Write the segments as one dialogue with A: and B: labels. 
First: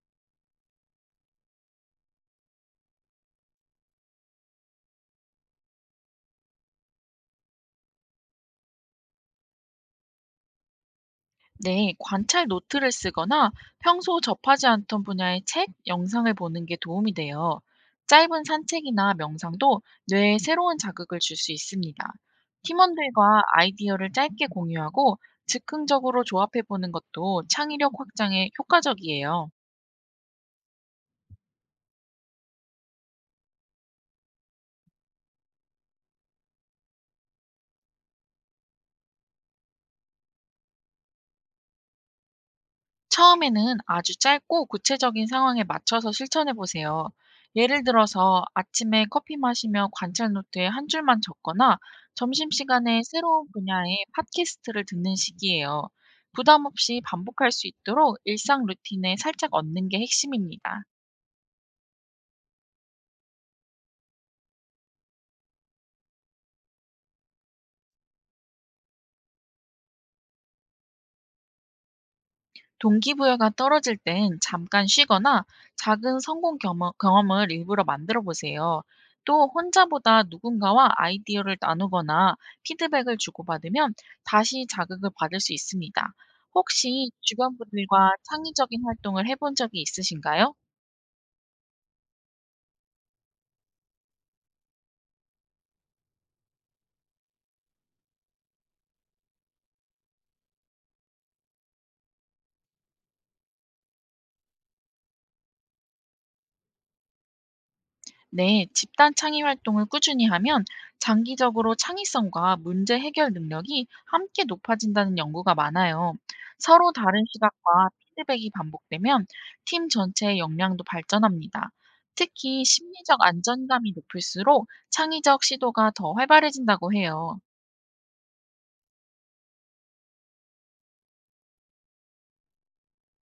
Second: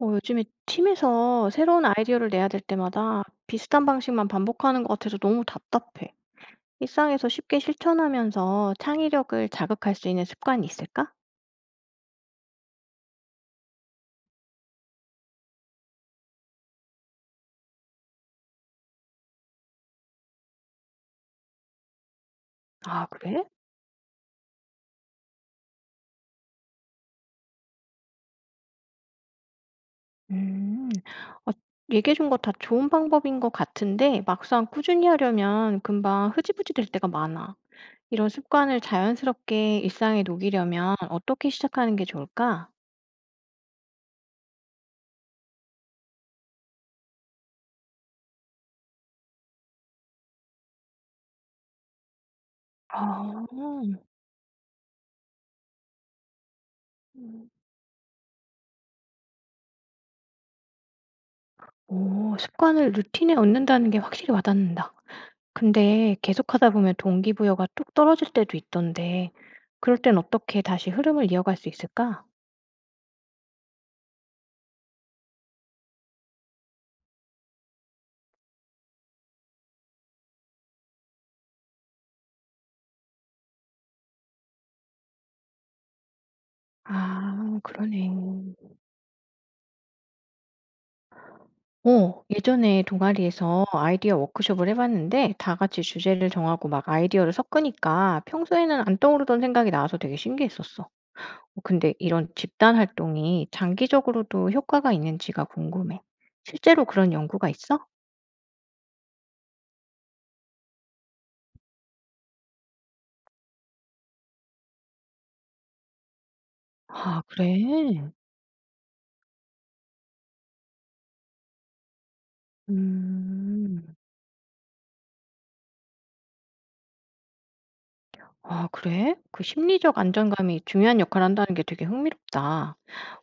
A: 요즘에 팀에서 새로운 아이디어를 내야 될 때마다 비슷한 방식만 반복하는 것 같아서 너무 답답해. 일상에서 쉽게 실천하면서 창의력을 자극할 수 있는 습관이 있을까?
B: 네, 관찰 노트를 쓰거나 평소 접하지 않던 분야의 책, 영상을 보는 게 도움이 돼요. 짧은 산책이나 명상도 뇌에 새로운 자극을 줄 수 있습니다.
A: 아,
B: 팀원들과
A: 그래?
B: 아이디어를 짧게 공유하고 즉흥적으로 조합해 보는 것도 창의력 확장에 효과적이에요.
A: 음, 어, 얘기해준 거 다 좋은 방법인 것 같은데 막상 꾸준히 하려면 금방 흐지부지 될 때가 많아. 이런 습관을 자연스럽게 일상에 녹이려면 어떻게 시작하는 게 좋을까?
B: 처음에는 아주 짧고 구체적인 상황에 맞춰서 실천해 보세요. 예를 들어서 아침에 커피 마시며 관찰 노트에 한 줄만 적거나 점심시간에
A: 아,
B: 새로운 분야의 팟캐스트를 듣는 식이에요. 부담 없이
A: 음.
B: 반복할 수 있도록 일상 루틴에 살짝 얻는 게 핵심입니다.
A: 오, 습관을 루틴에 얻는다는 게 확실히 와닿는다. 근데 계속하다 보면 동기부여가 뚝 떨어질 때도 있던데 그럴 땐 어떻게 다시 흐름을 이어갈 수 있을까?
B: 동기부여가 떨어질 땐 잠깐 쉬거나 작은 성공 경험, 경험을 일부러 만들어 보세요. 또 혼자보다 누군가와 아이디어를 나누거나 피드백을 주고받으면 다시 자극을 받을 수 있습니다. 혹시 주변
A: 아, 그러네.
B: 분들과 창의적인 활동을 해본 적이 있으신가요?
A: 예전에 동아리에서 아이디어 워크숍을 해봤는데 다 같이 주제를 정하고 막 아이디어를 섞으니까 평소에는 안 떠오르던 생각이 나와서 되게 신기했었어. 근데 이런 집단 활동이 장기적으로도 효과가 있는지가 궁금해. 실제로 그런 연구가 있어?
B: 네, 집단 창의 활동을 꾸준히 하면 장기적으로 창의성과 문제 해결 능력이 함께 높아진다는 연구가 많아요. 서로
A: 아,
B: 다른
A: 그래?
B: 시각과 피드백이 반복되면 팀 전체의 역량도 발전합니다. 특히 심리적 안정감이
A: 음.
B: 높을수록 창의적 시도가 더 활발해진다고 해요.
A: 아 그래? 그 심리적 안정감이 중요한 역할을 한다는 게 되게 흥미롭다.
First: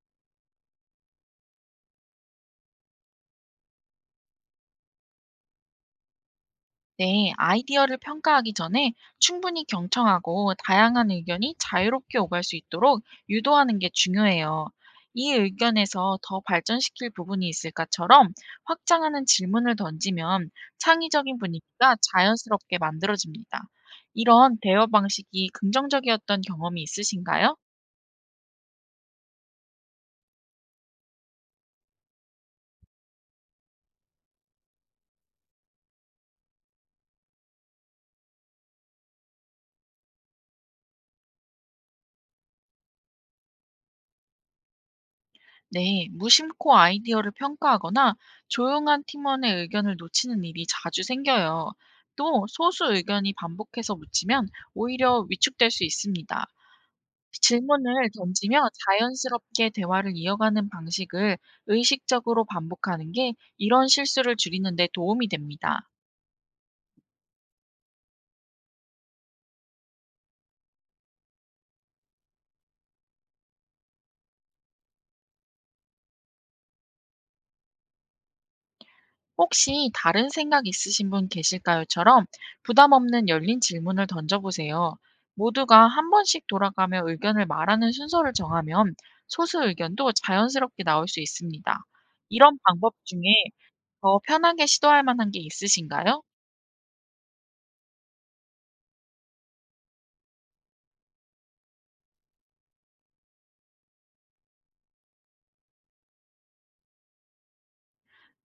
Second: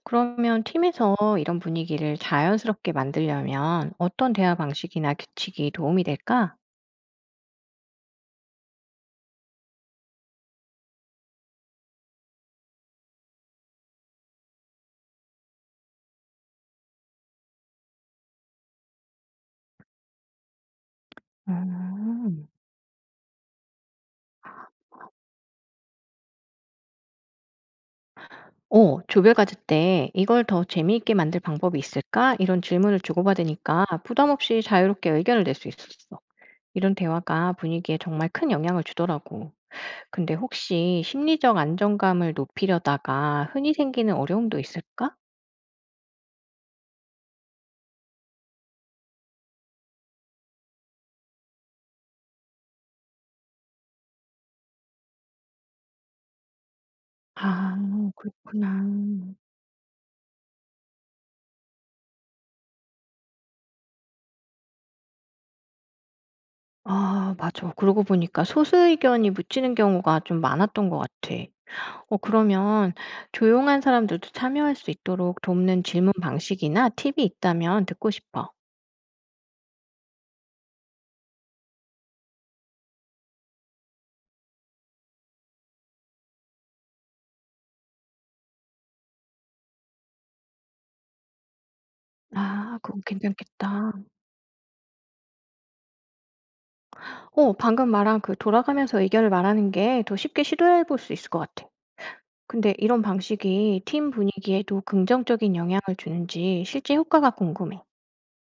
A: 그러면 팀에서 이런 분위기를 자연스럽게 만들려면 어떤 대화 방식이나 규칙이 도움이 될까?
B: 네, 아이디어를 평가하기 전에 충분히 경청하고 다양한 의견이 자유롭게 오갈 수 있도록 유도하는 게 중요해요. "이 의견에서 더 발전시킬 부분이 있을까처럼 확장하는 질문을 던지면 창의적인 분위기가
A: 음.
B: 자연스럽게 만들어집니다. 이런 대화 방식이 긍정적이었던 경험이 있으신가요?
A: 조별 과제 때 "이걸 더 재미있게 만들 방법이 있을까?" 이런 질문을 주고받으니까 부담 없이 자유롭게 의견을 낼 수 있었어. 이런 대화가 분위기에 정말 큰 영향을 주더라고. 근데 혹시 심리적 안정감을 높이려다가 흔히 생기는 어려움도 있을까?
B: 네, 무심코 아이디어를 평가하거나 조용한 팀원의 의견을 놓치는 일이 자주 생겨요. 또 소수 의견이 반복해서 묻히면 오히려 위축될 수 있습니다.
A: 아
B: 질문을
A: 그렇구나.
B: 던지며 자연스럽게 대화를 이어가는 방식을 의식적으로 반복하는 게 이런 실수를 줄이는 데 도움이 됩니다.
A: 아 맞아. 그러고 보니까 소수의견이 묻히는 경우가 좀 많았던 것 같아. 어 그러면 조용한 사람들도 참여할 수 있도록 돕는 질문 방식이나 팁이 있다면 듣고 싶어.
B: "혹시 다른 생각 있으신 분 계실까요?"처럼 부담 없는 열린 질문을 던져보세요. 모두가 한 번씩 돌아가며 의견을 말하는 순서를 정하면 소수 의견도 자연스럽게 나올 수 있습니다. 이런
A: 아 그
B: 방법
A: 건
B: 중에
A: 괜찮겠다.
B: 더 편하게 시도할 만한 게 있으신가요?
A: 어 방금 말한 그 돌아가면서 의견을 말하는 게 더 쉽게 시도해 볼 수 있을 것 같아. 근데 이런 방식이 팀 분위기에도 긍정적인 영향을 주는지 실제 효과가 궁금해.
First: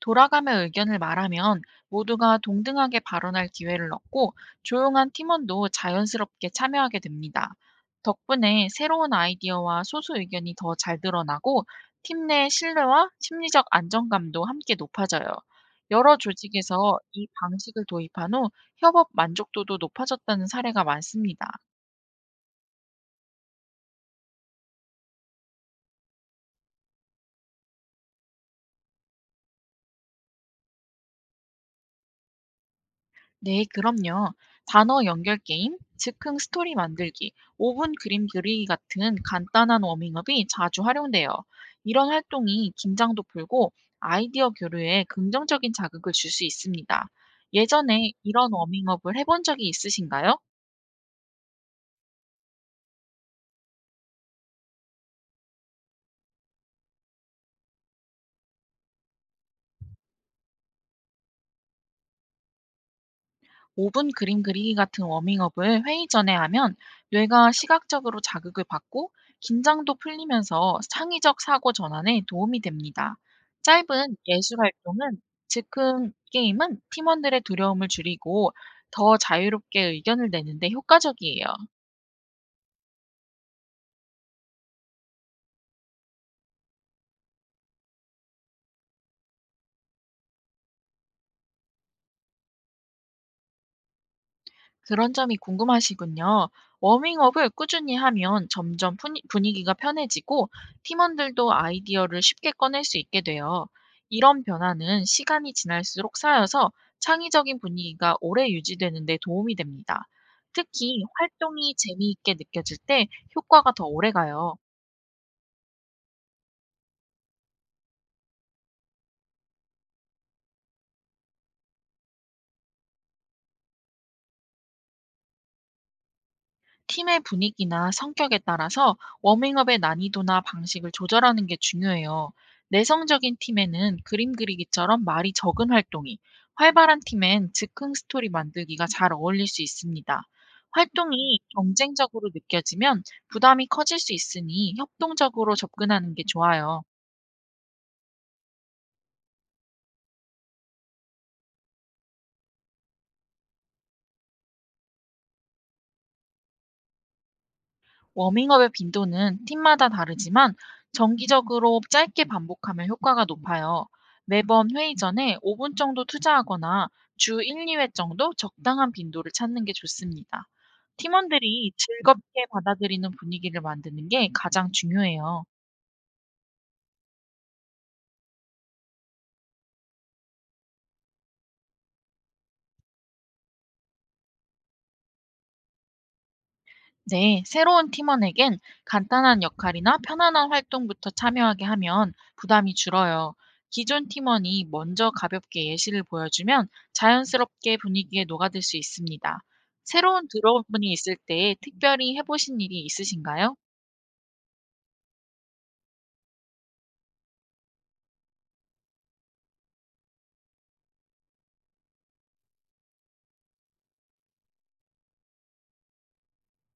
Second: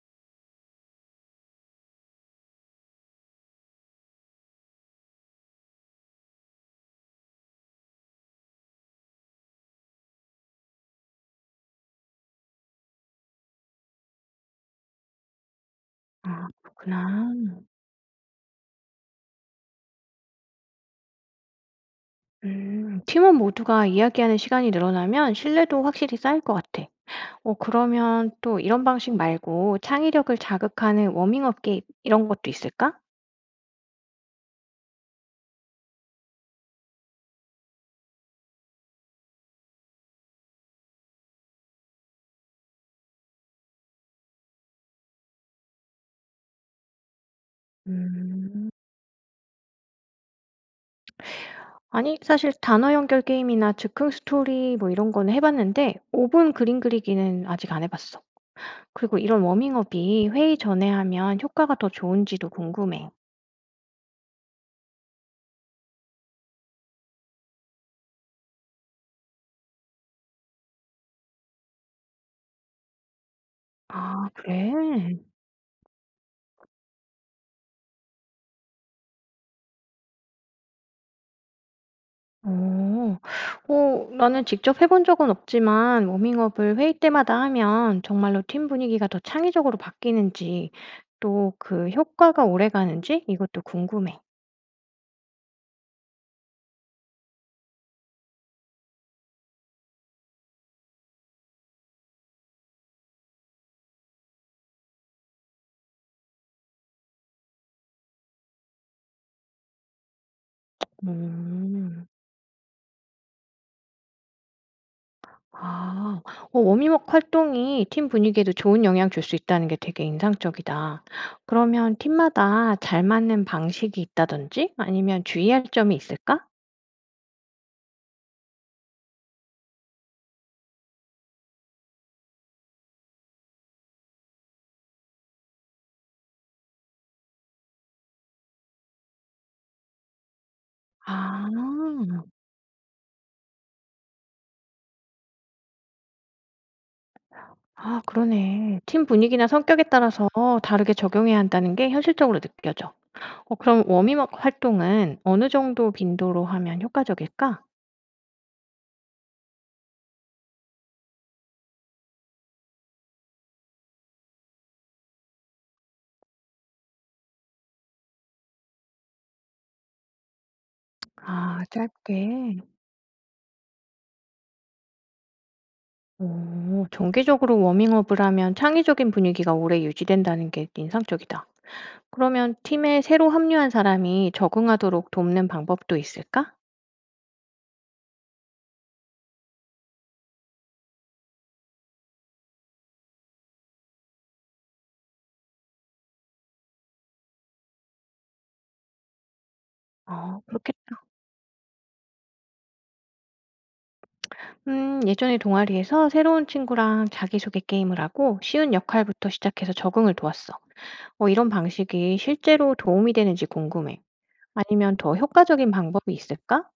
B: 돌아가며 의견을 말하면 모두가 동등하게 발언할 기회를 얻고 조용한 팀원도 자연스럽게 참여하게 됩니다. 덕분에 새로운 아이디어와 소수 의견이 더 잘 드러나고 팀 내 신뢰와 심리적 안정감도 함께 높아져요. 여러
A: 아
B: 조직에서 이
A: 그렇구나.
B: 방식을 도입한 후 협업 만족도도 높아졌다는 사례가 많습니다.
A: 팀원 모두가 이야기하는 시간이 늘어나면 신뢰도 확실히 쌓일 것 같아. 그러면 또 이런 방식 말고 창의력을 자극하는 워밍업 게임 이런 것도 있을까?
B: 네, 그럼요. 단어 연결 게임, 즉흥 스토리 만들기, 오분 그림 그리기 같은 간단한 워밍업이 자주 활용돼요. 이런 활동이 긴장도 풀고 아이디어 교류에 긍정적인 자극을 줄 수 있습니다. 예전에 이런
A: 음.
B: 워밍업을 해본 적이 있으신가요?
A: 아니 사실 단어 연결 게임이나 즉흥 스토리 뭐 이런 거는 해 봤는데 5분 그림 그리기는 아직 안 해 봤어. 그리고 이런 워밍업이 회의 전에 하면 효과가 더 좋은지도 궁금해.
B: 5분 그림 그리기 같은 워밍업을 회의 전에 하면 뇌가 시각적으로 자극을 받고 긴장도 풀리면서 창의적 사고 전환에 도움이 됩니다. 짧은
A: 아
B: 예술
A: 그래?
B: 활동은 즉흥 게임은 팀원들의 두려움을 줄이고 더 자유롭게 의견을 내는데 효과적이에요.
A: 어. 어 나는 직접 해본 적은 없지만 워밍업을 회의 때마다 하면 정말로 팀 분위기가 더 창의적으로 바뀌는지 또 그 효과가 오래가는지 이것도 궁금해.
B: 그런 점이 궁금하시군요. 워밍업을 꾸준히 하면 점점 분위기가 편해지고 팀원들도 아이디어를 쉽게 꺼낼 수 있게 돼요. 이런 변화는 시간이 지날수록 쌓여서 창의적인 분위기가 오래 유지되는 데 도움이 됩니다. 특히 활동이
A: 음.
B: 재미있게 느껴질 때 효과가 더 오래 가요.
A: 아. 어 워밍업 활동이 팀 분위기에도 좋은 영향 줄 수 있다는 게 되게 인상적이다. 그러면 팀마다 잘 맞는 방식이 있다든지 아니면 주의할 점이 있을까?
B: 팀의 분위기나 성격에 따라서 워밍업의 난이도나 방식을 조절하는 게 중요해요. 내성적인 팀에는 그림 그리기처럼 말이 적은 활동이, 활발한 팀엔 즉흥 스토리 만들기가 잘 어울릴 수 있습니다. 활동이
A: 아.
B: 경쟁적으로 느껴지면 부담이 커질 수 있으니 협동적으로 접근하는 게 좋아요.
A: 아 그러네. 팀 분위기나 성격에 따라서 다르게 적용해야 한다는 게 현실적으로 느껴져. 어 그럼 워밍업 활동은 어느 정도 빈도로 하면 효과적일까?
B: 워밍업의 빈도는 팀마다 다르지만 정기적으로 짧게 반복하면 효과가 높아요. 매번 회의 전에 5분 정도 투자하거나 주 1, 2회 정도 적당한 빈도를 찾는 게 좋습니다.
A: 아
B: 팀원들이 즐겁게
A: 짧게.
B: 받아들이는 분위기를 만드는 게 가장 중요해요.
A: 오, 정기적으로 워밍업을 하면 창의적인 분위기가 오래 유지된다는 게 인상적이다. 그러면 팀에 새로 합류한 사람이 적응하도록 돕는 방법도 있을까?
B: 네, 새로운 팀원에겐 간단한 역할이나 편안한 활동부터 참여하게 하면 부담이 줄어요. 기존 팀원이 먼저 가볍게 예시를 보여주면 자연스럽게 분위기에 녹아들 수 있습니다. 새로운
A: 어,
B: 들어온 분이
A: 그렇겠다.
B: 있을 때 특별히 해보신 일이 있으신가요?
A: 예전에 동아리에서 새로운 친구랑 자기소개 게임을 하고 쉬운 역할부터 시작해서 적응을 도왔어. 이런 방식이 실제로 도움이 되는지 궁금해. 아니면 더 효과적인 방법이 있을까?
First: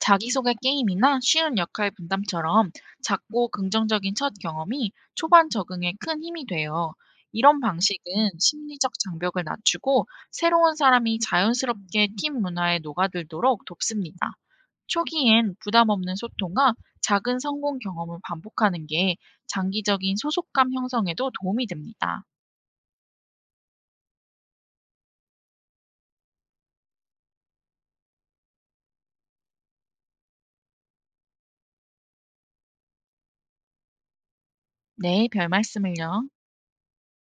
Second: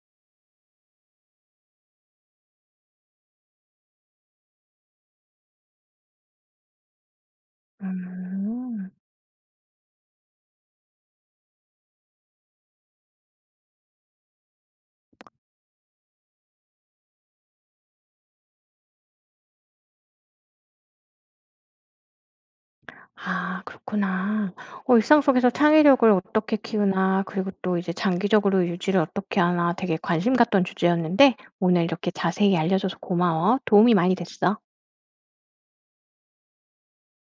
B: 자기소개 게임이나 쉬운 역할 분담처럼 작고 긍정적인 첫 경험이 초반 적응에 큰 힘이 돼요. 이런 방식은
A: 음.
B: 심리적 장벽을 낮추고 새로운 사람이 자연스럽게 팀 문화에 녹아들도록 돕습니다. 초기엔 부담 없는 소통과 작은 성공 경험을 반복하는 게 장기적인 소속감 형성에도 도움이 됩니다.
A: 아 그렇구나. 어 일상 속에서 창의력을 어떻게 키우나 그리고 또 이제 장기적으로 유지를 어떻게 하나 되게 관심 갔던 주제였는데 오늘 이렇게 자세히 알려 줘서 고마워. 도움이 많이 됐어.
B: 네, 별 말씀을요.